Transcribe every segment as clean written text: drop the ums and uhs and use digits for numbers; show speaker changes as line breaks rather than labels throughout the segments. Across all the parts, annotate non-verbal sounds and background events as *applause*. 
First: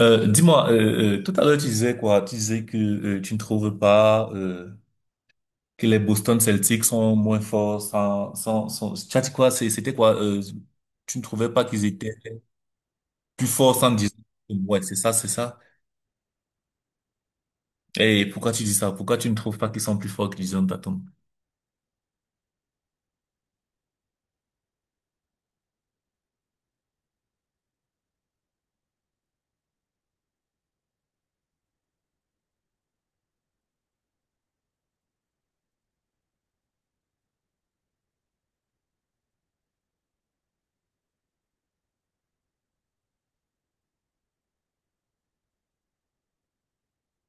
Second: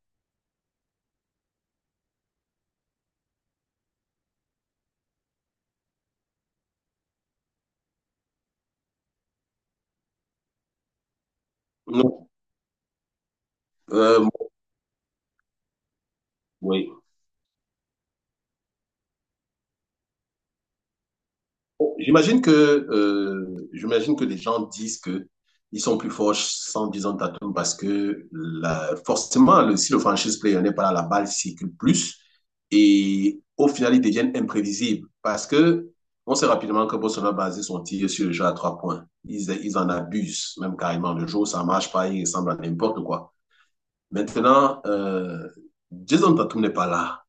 Dis-moi, tout à l'heure tu disais quoi? Tu disais que tu ne trouves pas que les Boston Celtics sont moins forts sans... Tu as dit quoi? C'était quoi? Tu ne trouvais pas qu'ils étaient
Non,
plus forts sans Jason
euh,
Tatum. Ouais, c'est ça.
oui.
Et pourquoi tu dis ça? Pourquoi tu ne trouves pas qu'ils sont plus forts que Jason Tatum?
J'imagine que les gens disent que ils sont plus forts sans Jason Tatum parce que forcément, si le franchise player n'est pas là, la balle circule plus et au final, ils deviennent imprévisibles parce que on sait rapidement que Boston a basé son tir sur le jeu à trois points. Ils en abusent même carrément. Le jour où ça marche pas, ils ressemblent à n'importe quoi. Maintenant, Jason Tatum n'est pas là.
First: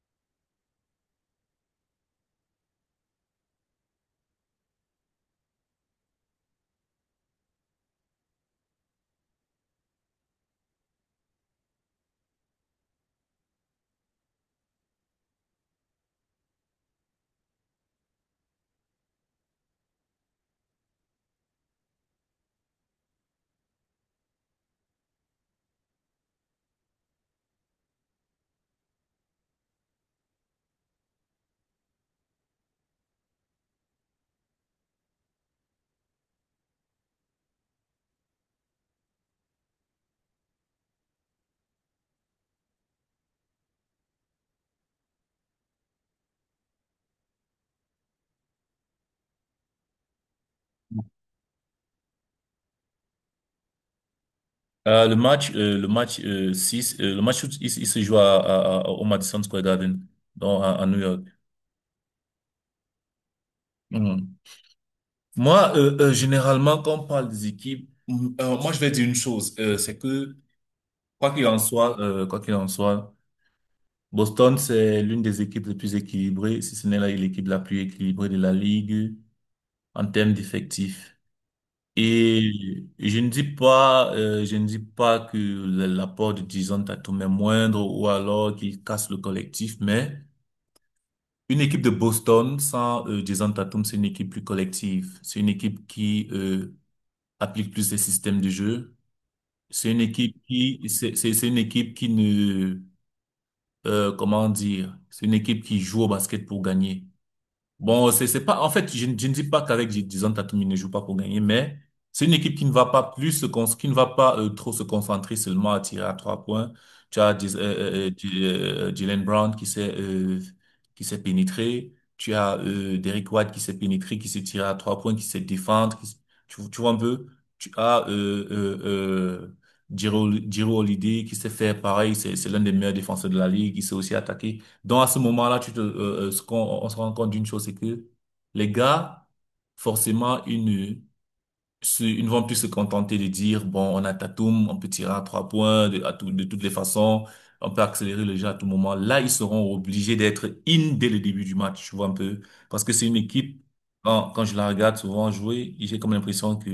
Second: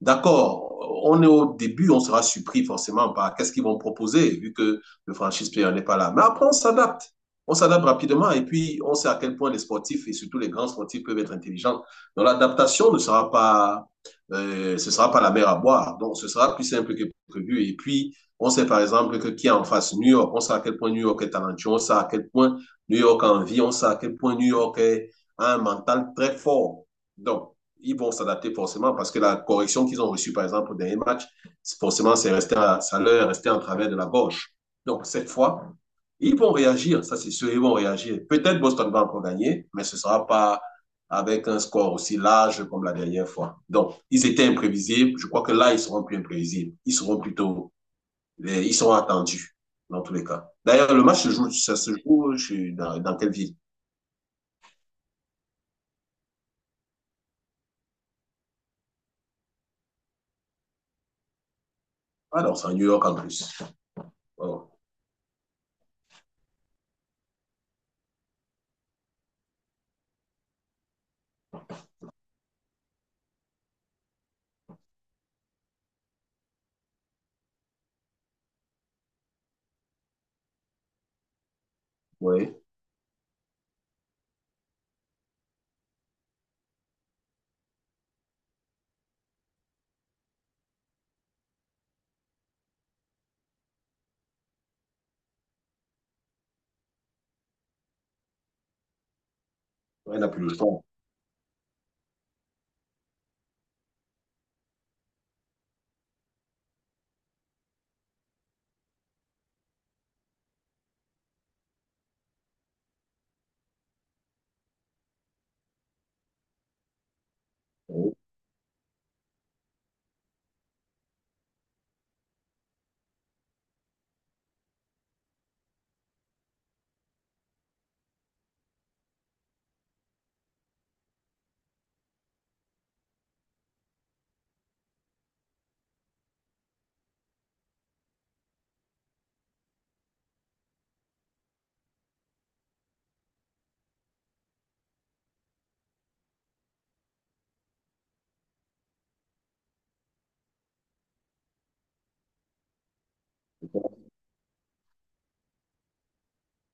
D'accord, on est au début, on sera surpris forcément par qu'est-ce qu'ils vont proposer, vu que le franchise player n'est pas là. Mais après, on s'adapte. On s'adapte rapidement et puis on sait à quel point les sportifs et surtout les grands sportifs peuvent être intelligents. Donc l'adaptation ne sera pas la mer à boire. Donc ce sera plus simple que prévu. Et puis on sait par exemple que qui est en face New York, on sait à quel point New York est talentueux, on sait à quel point New York a envie, on sait à quel point a un mental très fort. Donc ils vont s'adapter forcément parce que la correction qu'ils ont reçue, par exemple, au dernier match, forcément, ça leur est resté en travers de la gauche. Donc, cette fois, ils vont réagir, ça c'est sûr, ils vont réagir. Peut-être Boston va encore gagner, mais ce ne sera pas avec un score aussi large comme la dernière fois. Donc, ils étaient imprévisibles. Je crois que là, ils seront plus imprévisibles. Ils seront attendus dans tous les cas. D'ailleurs, le match se joue, ça se joue dans quelle ville.
Le match 6, le match, où il se joue au Madison Square Garden, à New York.
Alors, c'est à New York en plus.
Mhm.
Oh
Moi, généralement, quand on parle des équipes, moi, je vais dire une chose, c'est que, quoi qu'il en soit, quoi qu'il en soit, Boston, c'est l'une des équipes les plus équilibrées, si ce n'est l'équipe la plus équilibrée de la ligue en termes d'effectifs.
oui,
Et je ne dis pas, je ne dis pas que l'apport de Jason Tatum est moindre ou alors qu'il casse le collectif, mais une équipe de Boston sans Jason Tatum, c'est une équipe plus collective. C'est une équipe qui applique plus les systèmes de jeu. C'est une
on n'a
équipe
plus le
qui,
temps.
c'est une équipe qui ne, comment dire, c'est une équipe qui joue au basket pour gagner. Bon, c'est pas. En fait, je ne dis pas qu'avec Jason Tatum, il ne joue pas pour gagner, mais c'est une équipe qui ne va pas plus qui ne va pas trop se concentrer seulement à tirer à trois points. Tu as
Oh.
Jaylen Brown qui s'est pénétré. Tu as Derrick White qui s'est pénétré, qui s'est tiré à trois points, qui s'est défendre, tu, tu vois un peu. Tu as euh, Jiro Holiday qui s'est fait pareil. C'est l'un des meilleurs défenseurs de la ligue. Il s'est aussi attaqué. Donc à ce moment-là, tu te, ce qu'on, on se rend compte d'une chose, c'est que les gars, forcément, ils ne vont plus se contenter de dire, bon, on a Tatum, on peut tirer à trois points de toutes les façons, on peut accélérer le jeu à tout moment. Là, ils seront obligés d'être in dès le début du match, tu vois un peu. Parce que c'est une équipe, quand je la regarde souvent jouer, j'ai comme l'impression que,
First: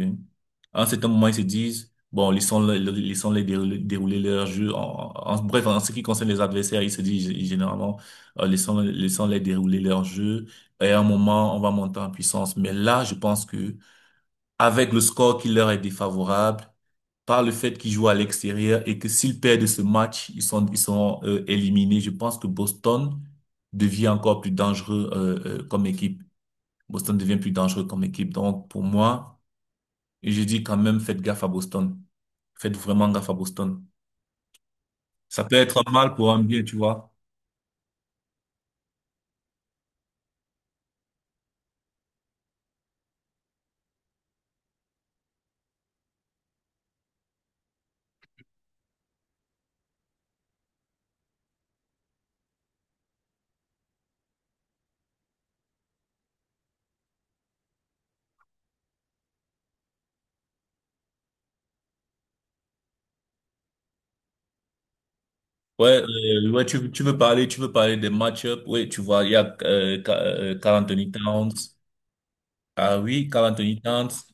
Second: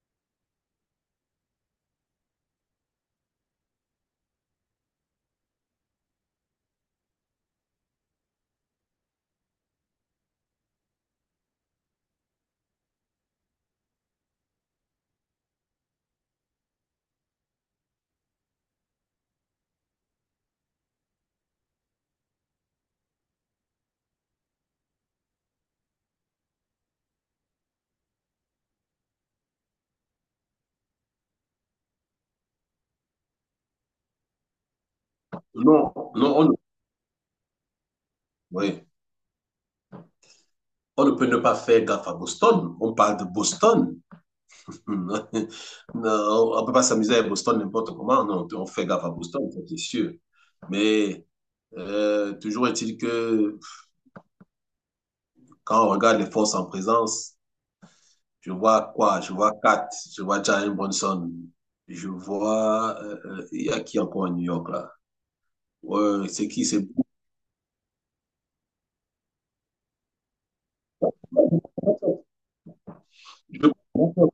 à un certain moment, ils se disent, bon, laissons-les dérouler, dérouler leur jeu. Bref, en ce qui concerne les adversaires, ils se disent généralement, laissons-les dérouler leur jeu. Et à un moment, on va monter en puissance. Mais là, je pense que, avec le score qui leur est défavorable, par le fait qu'ils jouent à l'extérieur et que s'ils perdent ce match, ils sont éliminés. Je pense que Boston devient encore plus dangereux comme équipe. Boston devient plus dangereux comme équipe. Donc, pour moi, je dis quand même, faites gaffe à Boston. Faites vraiment gaffe à Boston. Ça peut être un
Non,
mal
non,
pour un
on,
bien, tu vois.
oui. On ne peut ne pas faire gaffe à Boston. On parle de Boston. *laughs* Non, on ne peut pas s'amuser à Boston n'importe comment. Non, on fait gaffe à Boston, ça, c'est sûr. Mais toujours est-il que quand on regarde les forces en présence, je vois quoi? Je vois Kat, je vois Jalen Brunson, je vois... il y a qui encore à New York là?
Ouais,
Ouais, c'est qui? C'est...
tu veux parler des match-ups. Oui, tu vois, il y a Karl Anthony Towns. Ah oui, Karl Anthony Towns.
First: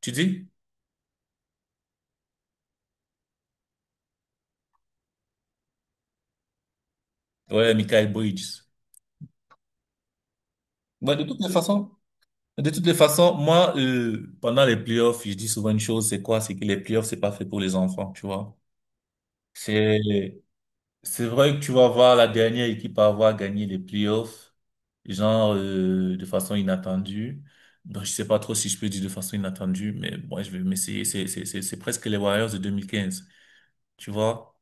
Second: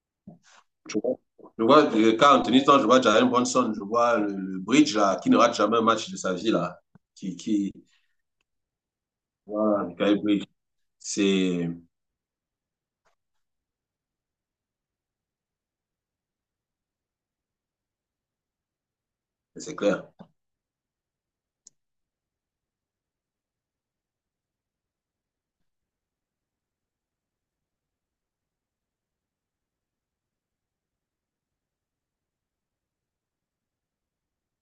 Tu dis?
Je vois, je vois quand Anthony Stanton, je vois Jalen Brunson, je vois le Bridge là, qui ne rate jamais un match de sa vie là, qui,
Ouais,
qui,
Michael Bridges.
voilà, Mikal Bridge,
Ouais, de toutes les
c'est,
façons, de toutes les façons, moi, pendant les playoffs, je dis souvent une chose, c'est quoi? C'est que les playoffs, c'est pas fait pour les enfants, tu vois.
c'est clair.
C'est, c'est vrai que tu vas voir la dernière équipe à avoir gagné les playoffs, genre, de façon inattendue. Donc, je sais pas trop si je peux dire de façon inattendue, mais bon, je vais m'essayer. C'est presque les Warriors de 2015, tu vois.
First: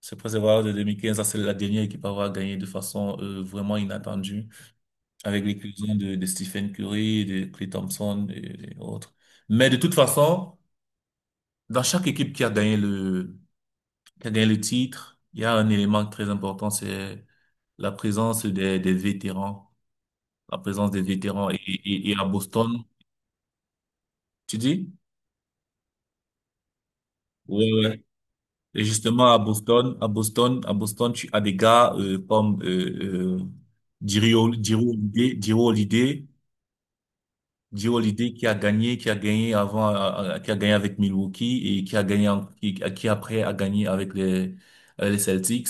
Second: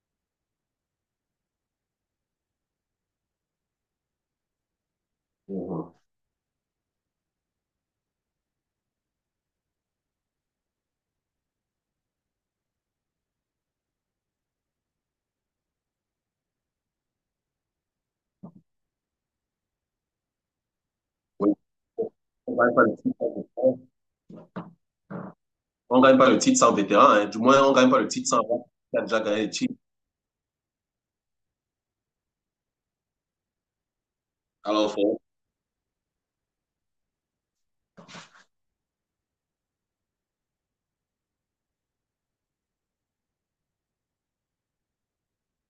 C'est presque les Warriors de 2015, ça, c'est la dernière équipe à avoir gagné de façon, vraiment inattendue, avec les
Mhm.
cousins de Stephen Curry, de Klay Thompson et autres. Mais de toute façon, dans chaque équipe qui a qui a gagné le titre, il y a un élément très important, c'est la présence des vétérans, la présence des vétérans.
Oui.
Et à
On gagne
Boston,
pas le titre sans vétéran.
tu dis?
On gagne pas le titre sans vétéran, hein. Du moins,
Ouais,
on gagne pas
ouais.
le titre sans un
Et
qui a déjà
justement, à
gagné le titre.
Boston, à Boston, à Boston, tu as des gars comme Jiri Hol- Jiri
Alors, faut,
Holiday, Jiri Holiday, Joe Holiday qui a gagné avant, qui a gagné avec Milwaukee et qui a qui après a gagné avec avec les Celtics.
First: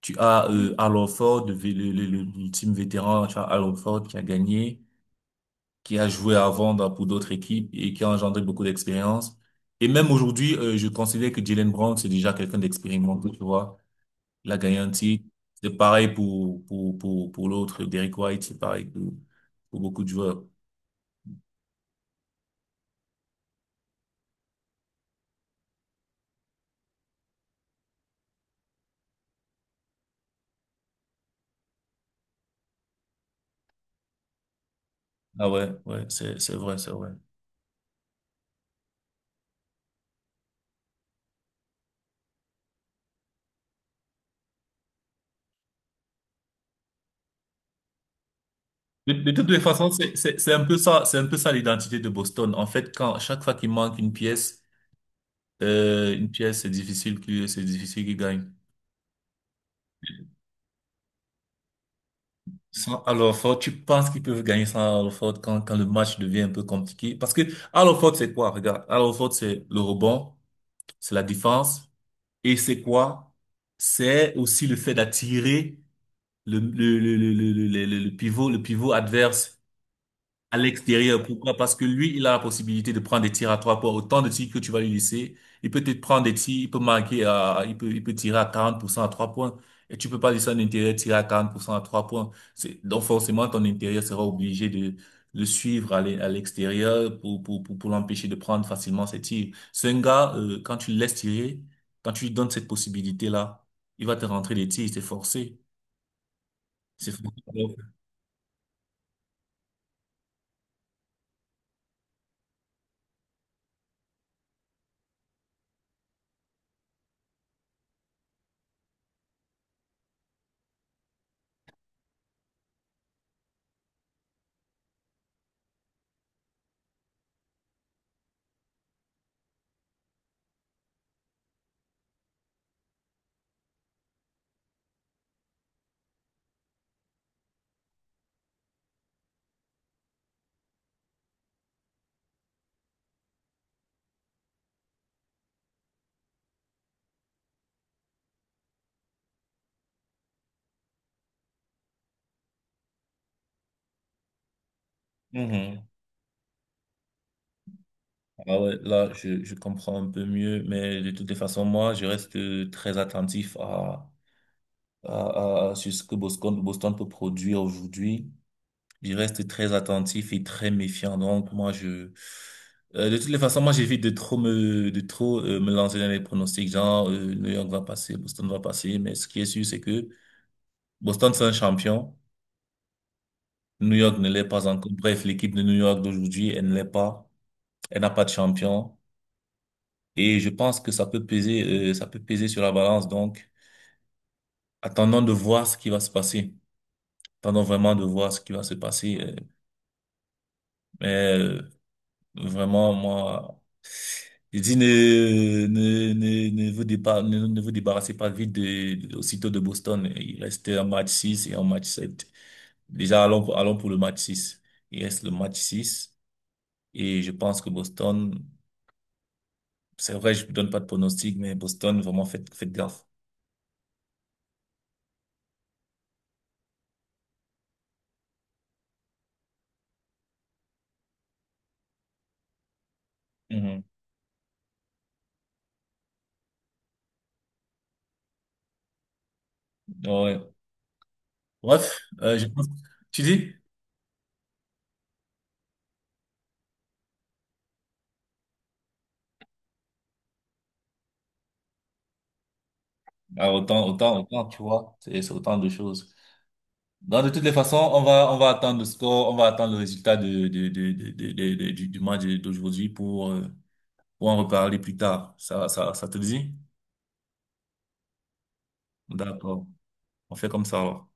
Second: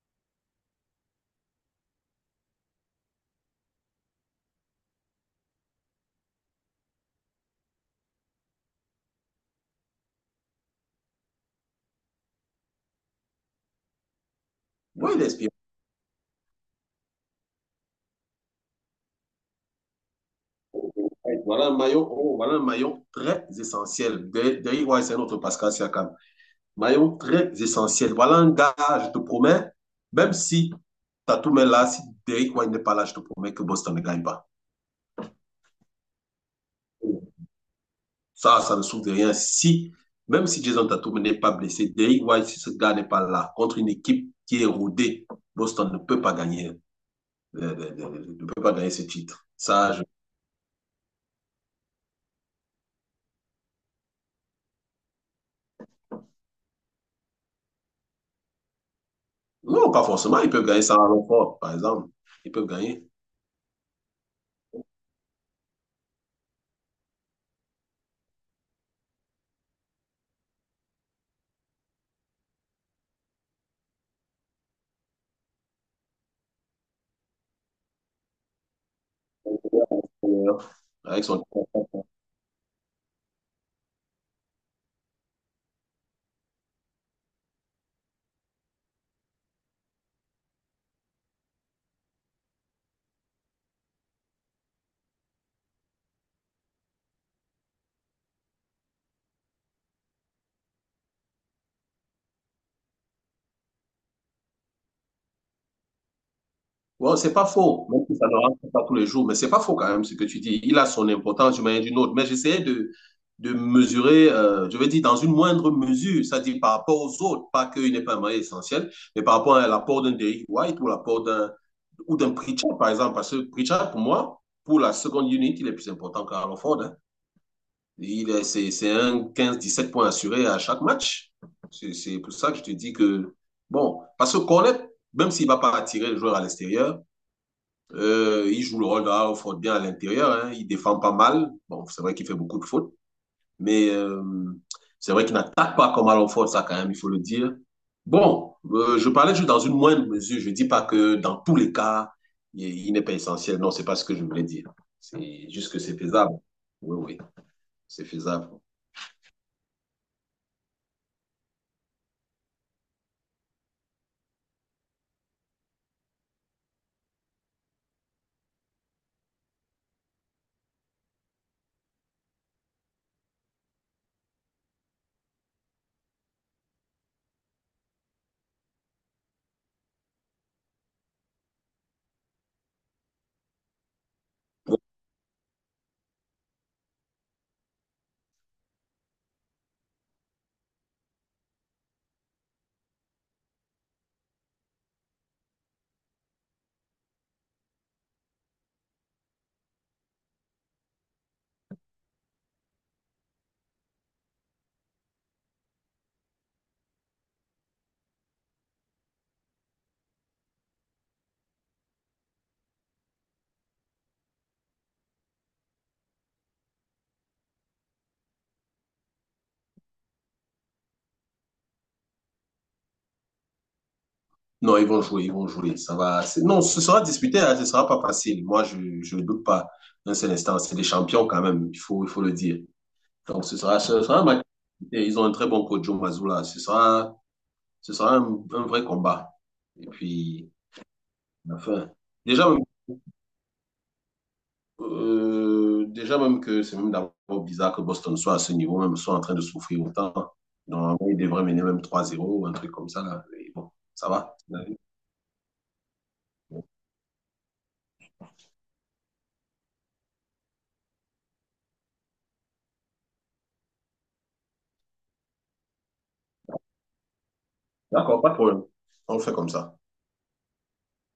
Tu as Al Horford, l'ultime vétéran, tu as Al Horford qui a gagné, qui a joué avant pour d'autres équipes et qui a engendré beaucoup d'expérience. Et même aujourd'hui, je considère que Jalen Brown, c'est déjà quelqu'un d'expérimenté, tu vois. Il a gagné un
oui,
titre.
l'expérience.
C'est pareil pour l'autre, Derrick White, c'est pareil pour beaucoup de joueurs.
Voilà un maillon, oh, voilà un maillon très essentiel. Derrick White, c'est notre Pascal Siakam. Maillot très essentiel. Voilà un gars, je te promets, même si Tatum est là, si Derrick White n'est pas là, je te promets que Boston ne gagne pas.
Ah ouais, ouais, c'est vrai, c'est vrai.
Ça ne souffre de rien. Si, même si Jason Tatum n'est pas blessé, Derrick White, si ce gars n'est pas là, contre une équipe qui est rodée, Boston ne peut pas gagner, ne peut pas gagner ce
De
titre.
toutes les façons, c'est un peu ça, c'est un peu ça l'identité de Boston. En fait, quand, chaque fois qu'il manque une pièce, c'est difficile c'est difficile qu'il gagne.
Non, pas forcément. Ils peuvent gagner ça à l'enfort, par exemple. Ils peuvent
Sans
gagner.
Al Horford, tu penses qu'ils peuvent gagner sans Al Horford quand le match devient un peu compliqué? Parce que Al Horford, c'est quoi? Regarde, Al Horford, c'est le rebond, c'est la défense, et c'est quoi? C'est aussi le fait d'attirer le pivot adverse à l'extérieur.
Avec son.
Pourquoi? Parce que lui, il a la possibilité de prendre des tirs à trois points. Autant de tirs que tu vas lui laisser, il peut te prendre des tirs, il peut il peut, il peut tirer à 40% à trois points. Et tu peux pas laisser un intérieur tirer à 40% à trois points. C'est, donc forcément, ton intérieur sera obligé de le suivre à l'extérieur pour l'empêcher de prendre facilement ses tirs. C'est un gars, quand tu le laisses tirer, quand tu lui donnes cette possibilité-là, il va te rentrer des tirs, c'est forcé. C'est
Wow, c'est
forcé.
pas faux, même si ça ne rentre pas tous les jours, mais c'est pas faux quand même ce que tu dis. Il a son importance d'une manière ou d'une autre. Mais de mesurer, je veux dire, dans une moindre mesure, c'est-à-dire par rapport aux autres, pas qu'il n'est pas un moyen essentiel, mais par rapport à l'apport d'un Derrick White ou l'apport d'un Pritchard, par exemple. Parce que Pritchard, pour moi, pour la seconde unit, il est plus important qu'Aaron Ford, hein. C'est un quinze dix sept points assurés à chaque match. C'est pour ça que je te dis que, bon, parce que Cornet, même s'il ne va pas attirer le joueur à l'extérieur, il joue le rôle d'un offre bien à l'intérieur, hein. Il défend pas mal. Bon, c'est vrai qu'il fait beaucoup de fautes, mais c'est vrai qu'il n'attaque pas comme à l'off-road, ça quand même, il faut le dire. Bon, je parlais juste dans une moindre mesure. Je ne dis pas que dans tous les cas, il n'est pas essentiel. Non, c'est pas ce que je voulais dire. C'est juste que
Mhm.
c'est faisable. Oui, oui, c'est faisable.
Ah ouais, là, je comprends un peu mieux, mais de toutes les façons, moi, je reste très attentif à ce que Boston peut produire aujourd'hui. Je reste très attentif et très méfiant. Donc, de toutes les façons, moi, j'évite de trop de trop me lancer dans les pronostics, genre, New York va passer, Boston va passer. Mais ce qui est sûr, c'est que Boston, c'est un champion. New York ne l'est pas encore. Bref, l'équipe de New York d'aujourd'hui, elle ne l'est pas. Elle n'a pas de champion. Et je pense que ça peut peser, ça peut peser sur la balance. Donc, attendons de voir ce qui va se passer. Attendons vraiment de voir ce qui va se passer. mais euh, Vraiment, moi, je dis ne vous débarrassez pas vite aussitôt de Boston. Il reste un match 6 et un match sept. Déjà, allons pour le match six. Il reste le match six. Et je pense que Boston, c'est vrai, je ne donne pas de pronostic, mais Boston, vraiment, faites, faites gaffe.
Non, ils vont jouer, ils vont jouer. Ça va. Non, ce sera disputé, hein, ce ne sera pas facile. Moi, je ne doute pas. Un seul instant, c'est des champions quand même. Il faut le dire. Donc,
Mhm.
ce sera un match. Et ils ont un très bon coach, Joe Mazzulla. Ce sera un vrai combat. Et
Ouais.
puis, la fin.
Bref, je
Déjà, même,
pense, tu dis?
déjà même que c'est même d'abord bizarre que Boston soit à ce niveau, même soit en train de souffrir autant. Normalement, ils devraient mener même 3-0 ou un truc comme ça. Là.
Ah,
Mais bon,
autant,
ça
autant,
va.
autant, tu vois, c'est autant de choses. Donc, de toutes les façons, on va attendre le score, on va attendre le résultat du match d'aujourd'hui pour en reparler plus tard. Ça te dit?
D'accord, pas de problème. On le fait comme
D'accord.
ça.
On fait comme ça alors.